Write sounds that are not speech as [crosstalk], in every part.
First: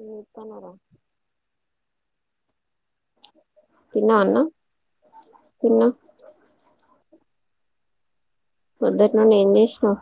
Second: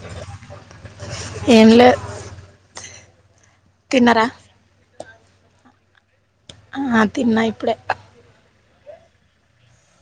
చేతనరా ఏంలే తిన్నవన్నం తిన్నం ఆ తిన్నా ఇప్పుడే పొద్దట్నుండి ఏంజేష్నవ్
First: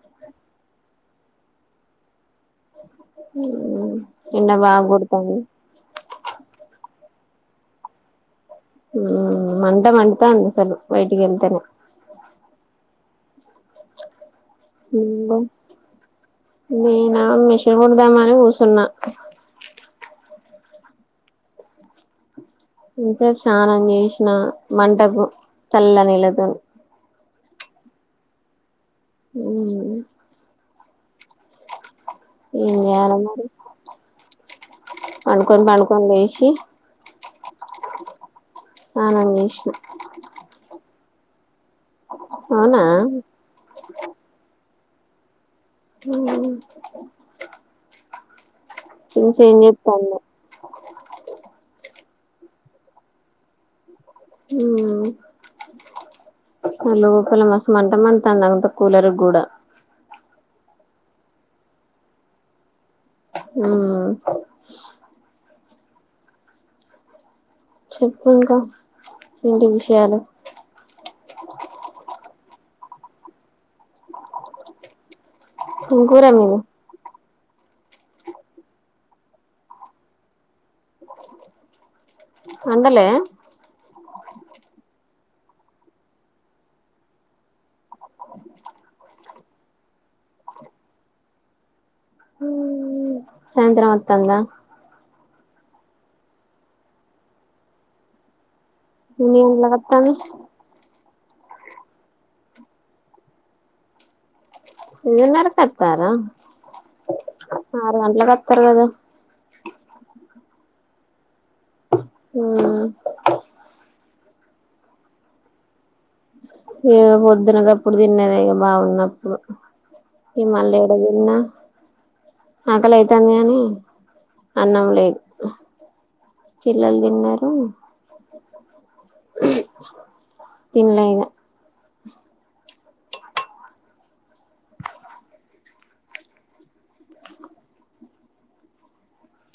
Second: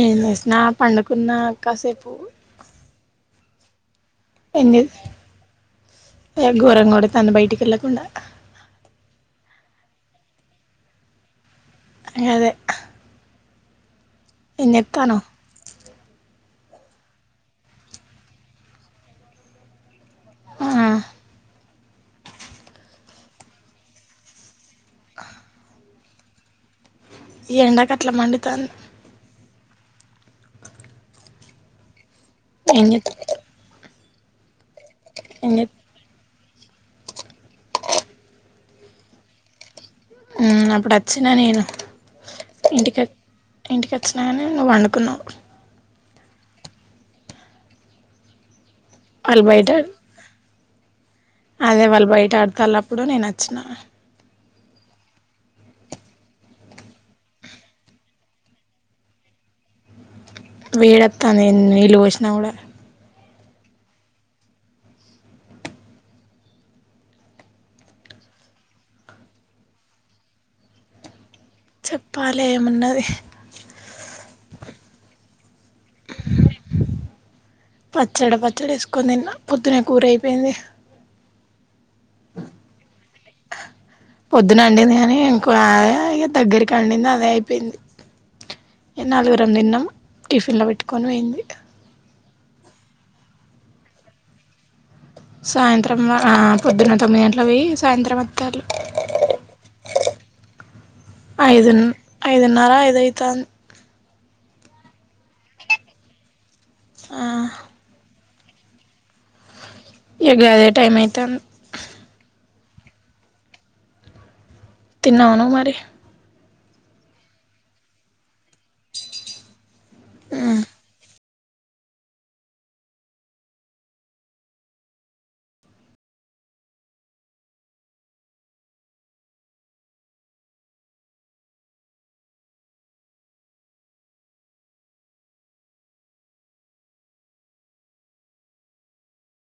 ఏంజేసినా పండుకున్నా కాసేపు హూ ఏంలేదు ఏ ఘోరంగొడుతాంది బయటికెల్లకుండ మ్మ్ మంట మండుతాందసలు బయటికెళ్తేనే గదే ఏంజెత్తానవ్ నేనా మిషన్ గుడదామని కూసున్న ఆహ్ ఇంత్సేపు స్నానం జేష్నా మంటకు చల్ల నీళ్లతోని ఈ ఎండకట్ల మండుతాంది ఊ ఏం చేత్ ఇయ్యాల మరి ఏం పండుకొనన్ చేత్ బండుకొన్లేషి తానం జేష్న చ్చిన నేను అవునా ఇంటిక ఇంటికచ్చినా గని నువ్వు వండుకున్నవ్ హూ చూసి వాళ్ళు ఏం బయట చెత్తందో అదే వాళ్ళు బయట ఆడతారు అప్పుడు నేను వచ్చిన ఉ లోపల మస్తు మంట మండుతాంది అంత కూలర్ కూడా వేడత్తాంది నీళ్లు పోసినా కూడా ఉ చెప్పు ఇంకా ఏంటి విషయాలు చెప్పాలే ఏమున్నది ఇంగూర మీది పచ్చడ పచ్చడ వేసుకొని తిన్న పొద్దున్న కూర అయిపోయింది వండలే పొద్దున అండింది కాని ఇంకో అదే ఇగ దగ్గరికి వండింది అదే అయిపోయింది నాలుగురం తిన్నాం టిఫిన్లో పెట్టుకొని పోయింది సాయంత్రం వత్తాందా సాయంత్రం ఆ పొద్దున తొమ్మిది గంటలు పోయ్యి సాయంత్రం వత్తాలు మేము లతాని ఐదు ఐదున్నర ఐదు అయితాంది ఇన్నరకతార ఆరు గంటలకట్ల పర్వాద ఇగ గదే టైం అయితాంది హ తిన్నావా నువ్వు మరి ఈగ పొద్దున గప్పుడు తిన్నదే మరి బాగున్నప్పుడు ఈగ మళ్లీ ఏడ తిన్న అకలి అయితాంది కానీ అన్నం లేదు పిల్లలు తిన్నారు తినలే ఇక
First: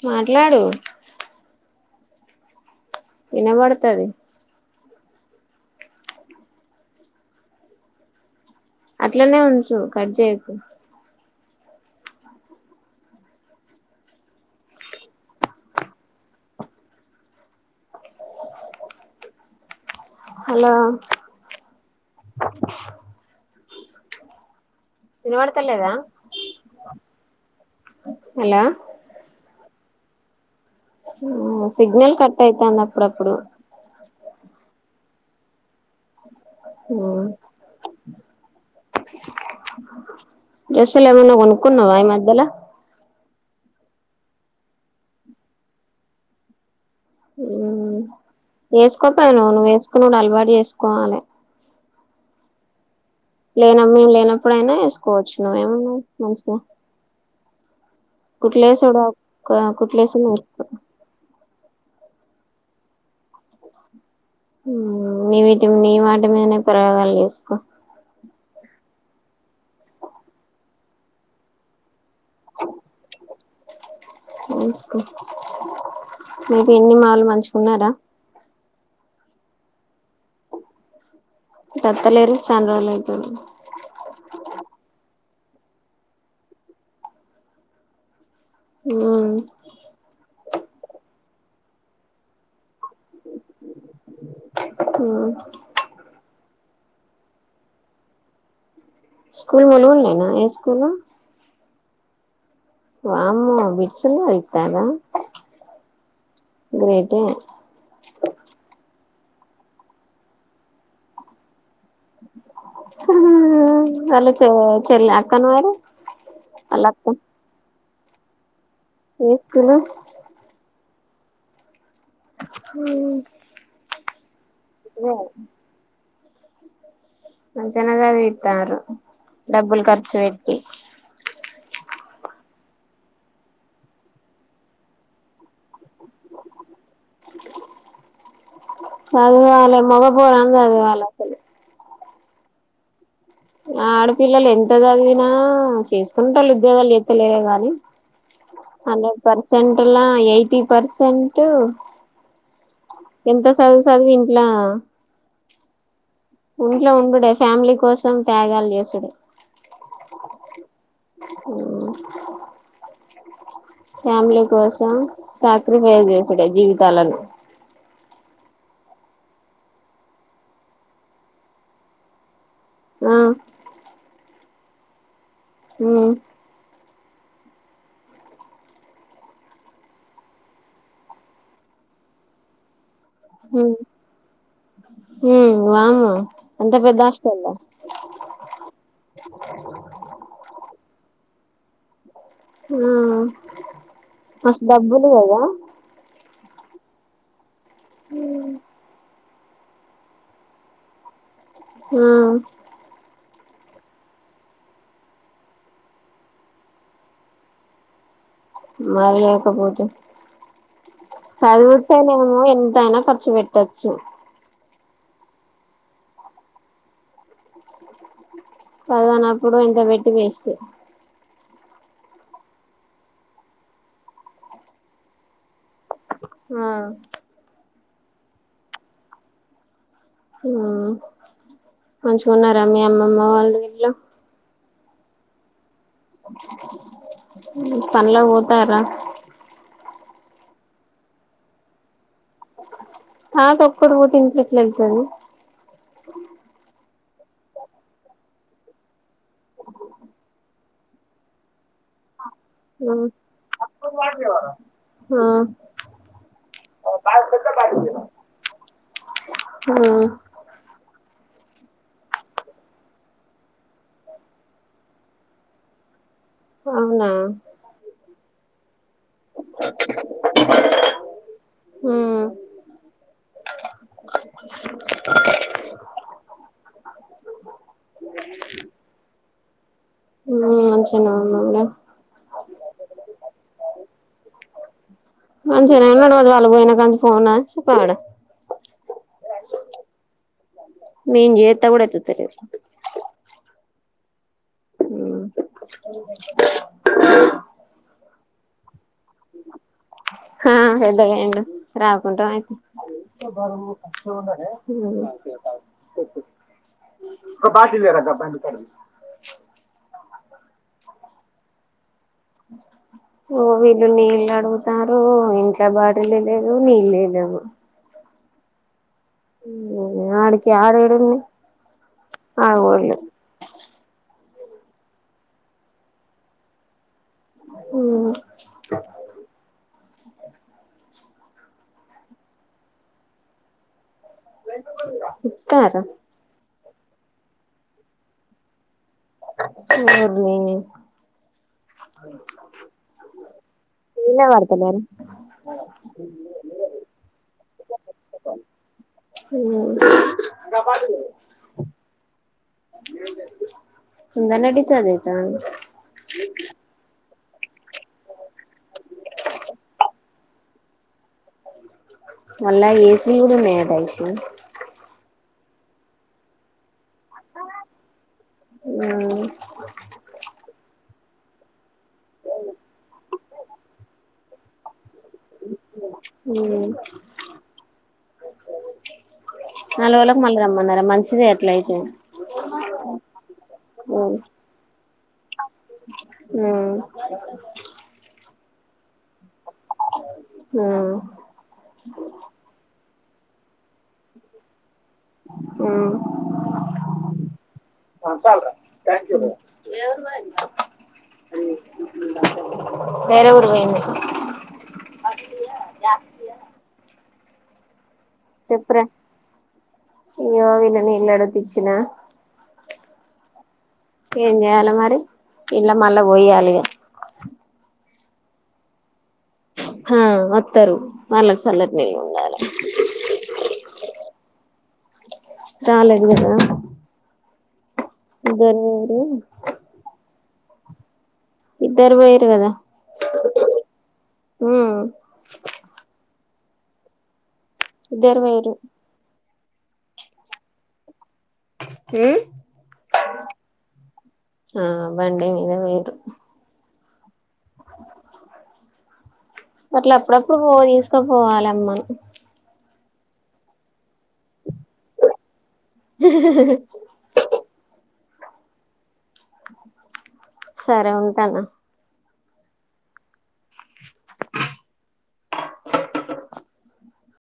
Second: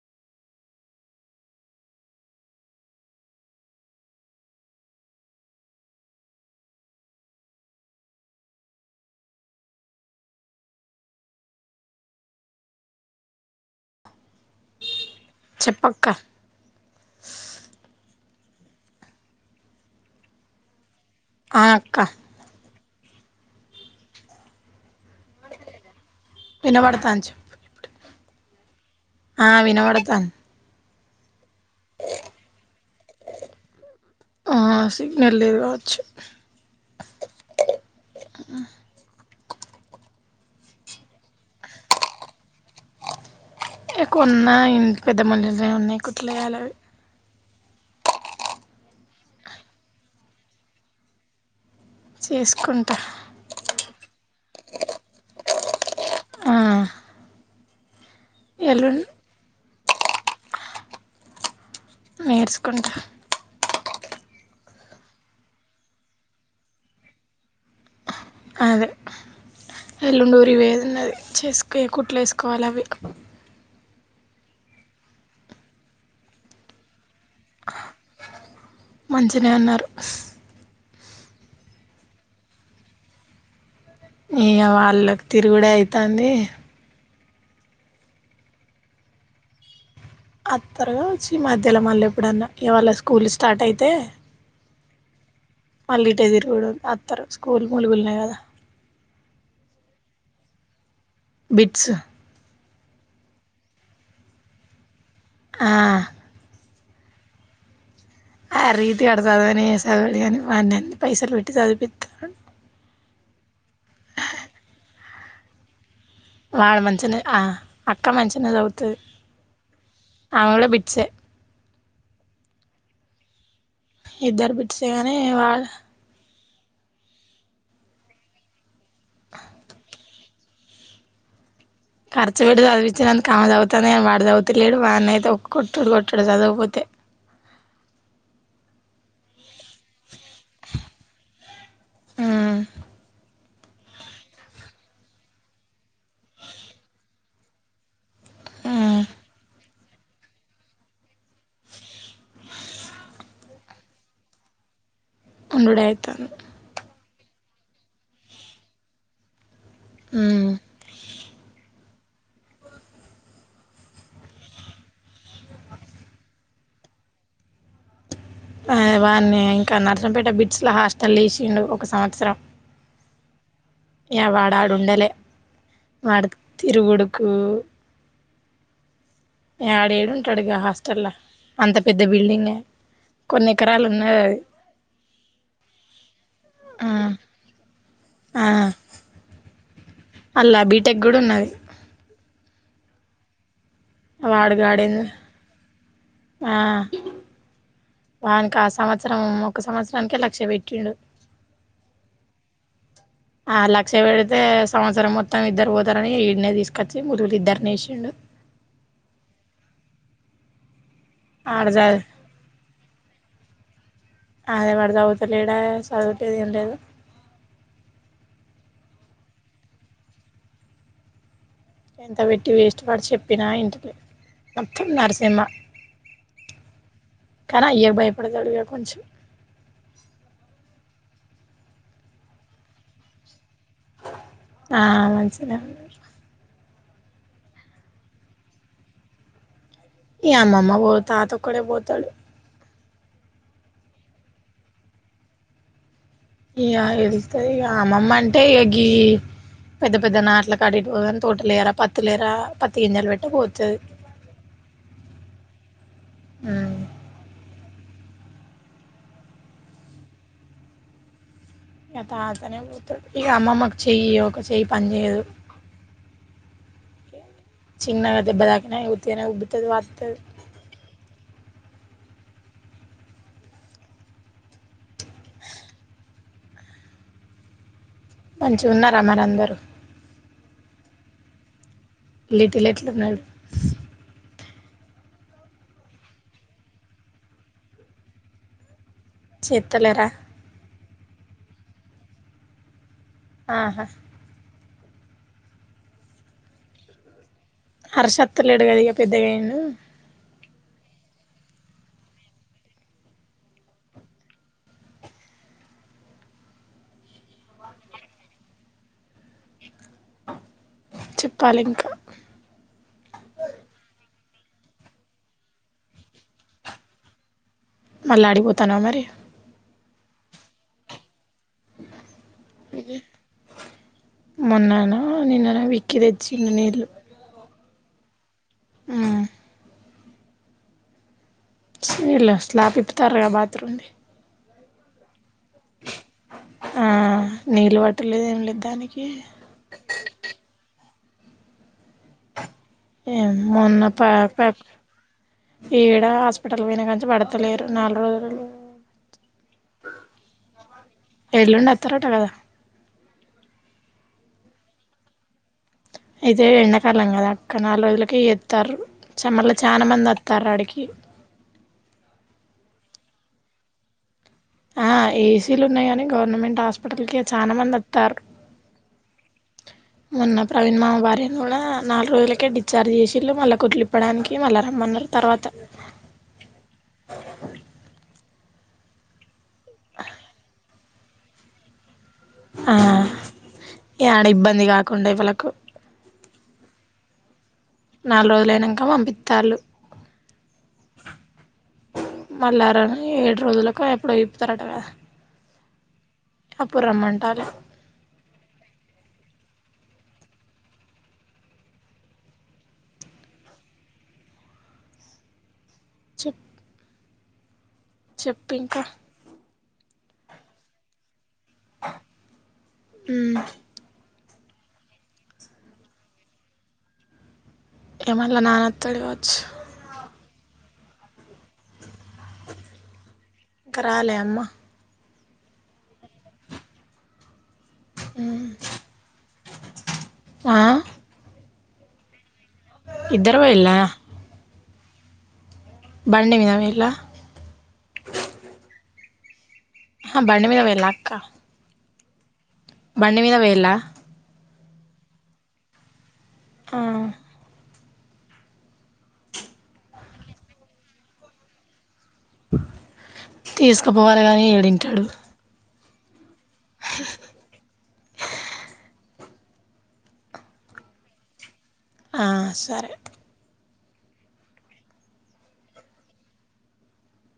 మాట్లాడు ఇనపడ్తది అట్లనే ఉంచు కట్ చేయకు చెప్పక్క హలో ఆ అక్క ఇనబడత లేదా వినబడతాను చెప్పు హలో ఆ వినబడుతోంది ఆ సిగ్నల్ కట్ అయితంది అప్పుడప్పుడు ఆ సిగ్నల్ లేదు కావ అఓ డ్రెస్సులు ఎమన్నా కొనుక్కున్నావా ఈ మధ్యలా కొన్నా ఇంత పెద్ద మళ్లియనే ఉన్నాయి కుట్లాయాలవి ఏస్కోకపోయినావ్ నువ్వు వేసుకున్నాడు అలవాటు వేసుకోవాలి చేసుకుంటా ఈగ లేనమ్ మీ లేనప్పుడయినా వేసుకోవచ్చు నువ్వు ఏమున్నది ఆ మంచిగా కుట్లుఏసుడు ఎల్లుండి ఒక్క కుట్లుఏసుడు నేర్చుకుంటా నీ వీటి నీ మాట మీదనే ప్రయోగాలు చేసుకో అదే ఎల్లుండి ఊరికి పోయేది ఉన్నది చేసుక కుట్లు వేసుకోవాలి అవి వేసుకో మీ పిన్ని వాళ్ళు మంచిగా ఉన్నారా మంచినే ఉన్నారు కత్తలేరు చానా రోజులు అవుతుంది ఇగా వాళ్ళు తిరుగుడే అయితంది ఉ అత్తరగా వచ్చి ఈ మధ్యలో మళ్ళ ఎప్పుడన్నా ఇవాళ స్కూల్ స్టార్ట్ అయితే ఉ మళ్ళీ ఇటే తిరుగ అస్తారు స్కూల్ ముూలిగుళినయి కదా స్కూల్ మనల్న్నానా ఏ స్కూల్ బిట్స్ వామ్మో బిట్స్ ఉన్నాయి ఇప్పుడైనా ఆ గ్రేటే ఆ రీతిగాడు చదువునే చదవడం కానీ పైసలు పెట్టి చదువుపిస్తున్న వాళ్ళ చె చెల్ అక్కను మరి వాడు వాళ్ళ అక్క మంచిగనే ఆ అక్క మంచిగానే చదువుతాది ఏ స్కూలు అ కూడా బట్ ట్స్ ఆ ఇద్దరు బిట్స్ గాని వాళ్ళ మంచిగానే చదివితారు డబ్బులు ఖర్చు పెట్టి ఖర్చుపెట్టి చదివించినంత కమ్మ అవుతుంది వాడు చదవలేదు వాని అయితే కొట్టుడు కొట్టాడు చదవకపోతే చదువు రాలే మగపూర్వాని చదవాలి ఆ ఆడపిల్లలు ఎంత చదివినా చేసుకుంటారు ఉద్యోగాలుతే లేర గాని హండ్రెడ్ పర్సెంట్లా ఎయిటీ పర్సెంట్ ఎంత చదువు చదివి ఇంట్లా ఉండుడుతె ఇంట్లో ఉండుడే ఫ్యామిలీ కోసం త్యాగాలు చేసుడే ఆ [inaudible] ఫ్యామిలీ కోసం సాక్రిఫైస్ చేసుడే జీవితాలను వాని ఇంకా నర్సనపేట బిడ్స్ హాస్టల్ వసిండు ఒక సంవత్సరం ఆ య వాడాడుండలే ఉమ్ వాడు తిరుగుడుకు ఆడేడుంటాడుగా హాస్టల్ అంత పెద్ద బిల్డింగ కొన్ని ఎకరాలు ఉన్నాదీ అది హ వామ్మో అంత పెద్ద హాస్టల ఆ అల్లా బీటెక్ కూడా ఉన్నది ఆ మస్ వాడుగాడేందో డబ్బులు కదా ఆ వానికి సమాత్సారం త్సరం ఒక సంవత్సరాకే లక్ష పెట్టిండు ఆ ఆ లక్ష పెడితే సంవత్సరం మొత్తం ఇద్దరు బోతారని ఈడనే దీసుకొచ్చి ముదురుది ఇద్దరిని యేసిండు మరి లేకపోతే ఆడ చదు చదువుతేనేమో ఎంతైనా ఖర్చు పెట్టొచ్చు అదే వాడు చదువుతలేడాయ్ సదువులేదు ఏం లేదు సదవనప్పుడు ఇంత పెట్టి వేస్ట్ ఎంత పెట్టి వేస్ట్ వాడు చెప్పినా ఇంటలేడు మొత్తం నరసింహ ఆ పడదలుగా కొంచెం ఆ మంచిగా ఉన్నారా మీ అమ్మమ్మ వాళ్ళు గిట్ల ఆ మంచినే ఉన్నరు పన్లకు పోతారా ఏ అమ్మమ్మ పోద్ తాత ఒక్కడే పోతాడు తాత ఒక్కడు పోతే ఇంట్ల ఎట్లయేల్తది ఇగ యెళ్తది ఇగ అమ్మమ్మ అంటే గీ పెద్ద పెద్ద నాట్లకాడిపోదు గాని తోట లేరా పత్తు లేరా ఆ ఆ ఆ ఇగ తాతనే పోతడు ఇగ అమ్మమ్మకు చెయ్యి ఒక చెయ్యి పని జేయదు అవునా చిన్నగ దెబ్బ దాకినా ఇగ ఉత్తిగనే ఊబ్బుతది వాత్తది ఉమ్ [inaudible] మంచిగా ఉన్నారా మరి అందరూ ఉమ్ మంచిగనే ఉన్నామురా వీటిల్ ఎట్లున్నడు మంచిగనే ఉన్నడు మరి వాళ్ళు పోయిన కానించి ఫోనా పాడా చేత్తలేరా నేన్ జేత్తే గూడా ఎత్తులేర్ ఆహా [inaudible] హర్ష అత్తలేడు కదా ఇక పెద్దగా అయ్యిండు ఆ పెద్దగైండు రాకుంటమాయ్ ఉమ్ ఒ బాటిల్ దేరా ఆ బండి కాడ దీసుకో చెప్పాలి ఇంకా [inaudible] ఓ వీళ్ళు నీళ్ళు అడుగుతారు ఇంట్ల బాటిలే లేదు నీళ్ళే లేవు మళ్ళా ఆడిబోతన్నవా మరి ఉమ్ ఆడికి ఆడేడుంది మావోళ్ళు మొన్ననా నిన్ననా విక్కి తెచ్చిండు నీళ్ళు ఉమ్ ఉమ్, చీర్ల స్లాప్ ఇప్పుతారుగా బాత్రూమ్ది ఇప్పుతార్ అక్క ఆ నీళ్ళు బట్టలేదు ఏం లేదు దానికి సు [unintelligible] ఏ మొన్న ప పెట్ ఏడ హాస్పిటల్ పోయినకానుంచి పడతలేరు నాలుగు రోజులు ఎల్లుండి అత్తారట కదా నిన్ననే డిసైడ్ అయితంది ఇయితే ఎండాకాలం కదా క్క నాలుగు రోజులకే చేతన్రు మళ్ళ చానా మంది అత్తన్రు ఆడికి మళ్ళా ఏసీ కూడా ఉన్నాయి అట్ట అయితే ఆ ఏసీలు ఉన్నాయ కాని గవర్నమెంట్ హాస్పిట అప్పటికే చాలా మంది అత్తన్రు మొన్న ప్రవీణ్ మామ భార్య నూన నాలుగు రోజులకే డిచార్జ్ చేసిళ్ళుళ్ళా కుట్లిప్ప్వడానికి మళ్ళా రమ్మన్నారు తర్వాత ఉ నాలుగు రోజులకు మళ్ళీ రమ్మన్నారా మంచిదే ఎట్లయితే ఆ ఇగ ఆడ ఇబ్బంది కాకుండా ఎవ్వలకు ఆ నాలుగు రోజులుయినంక పంపితళ్ళు ఆ మల్లారాని ఏడు రోజులలకు ఎప్పుడో ఇపుతారట కదా అప్పుడు రమ్మంటాళ్ళు ఆ లేవరుంద వేర ఊరు వెైంది చెట్ చెప్ప ఇంక ఇయ్యో ఈనే నీళ్లు అడుగుతే ఇచ్చి ఉమ్ ఏ చేయాల మరి ఇలా మళ్ళ పొయ్యాలి ఇగ ఇక మళ్ళ నాన్న అత్తడు కావ హ అత్తరు వాళ్ళకి సల్లటి నీళ్ళ ఉండాలి ఇంకా రాలే అమ్మ రాలేదు కదా ఇదరరు ఆ ఇద్దరు పోయిరు కదా ఇద్దరు పోయిల ఉమ్ బండి మీద పోయిళ్ళ ఇద్దరు పోయిరు ఆ బండి మీద పోయిలాక్క హు బండి మీద పోయిల ఆ బండి మీద పోయిండ్రు ఆ అట్ల అప్పుడప్పుడు పో తీసుకపోవాలమ్మను తీసుకుపోవాలి గాని ఏడింటాడు జ జ సరే ఉంటన ఆ సరే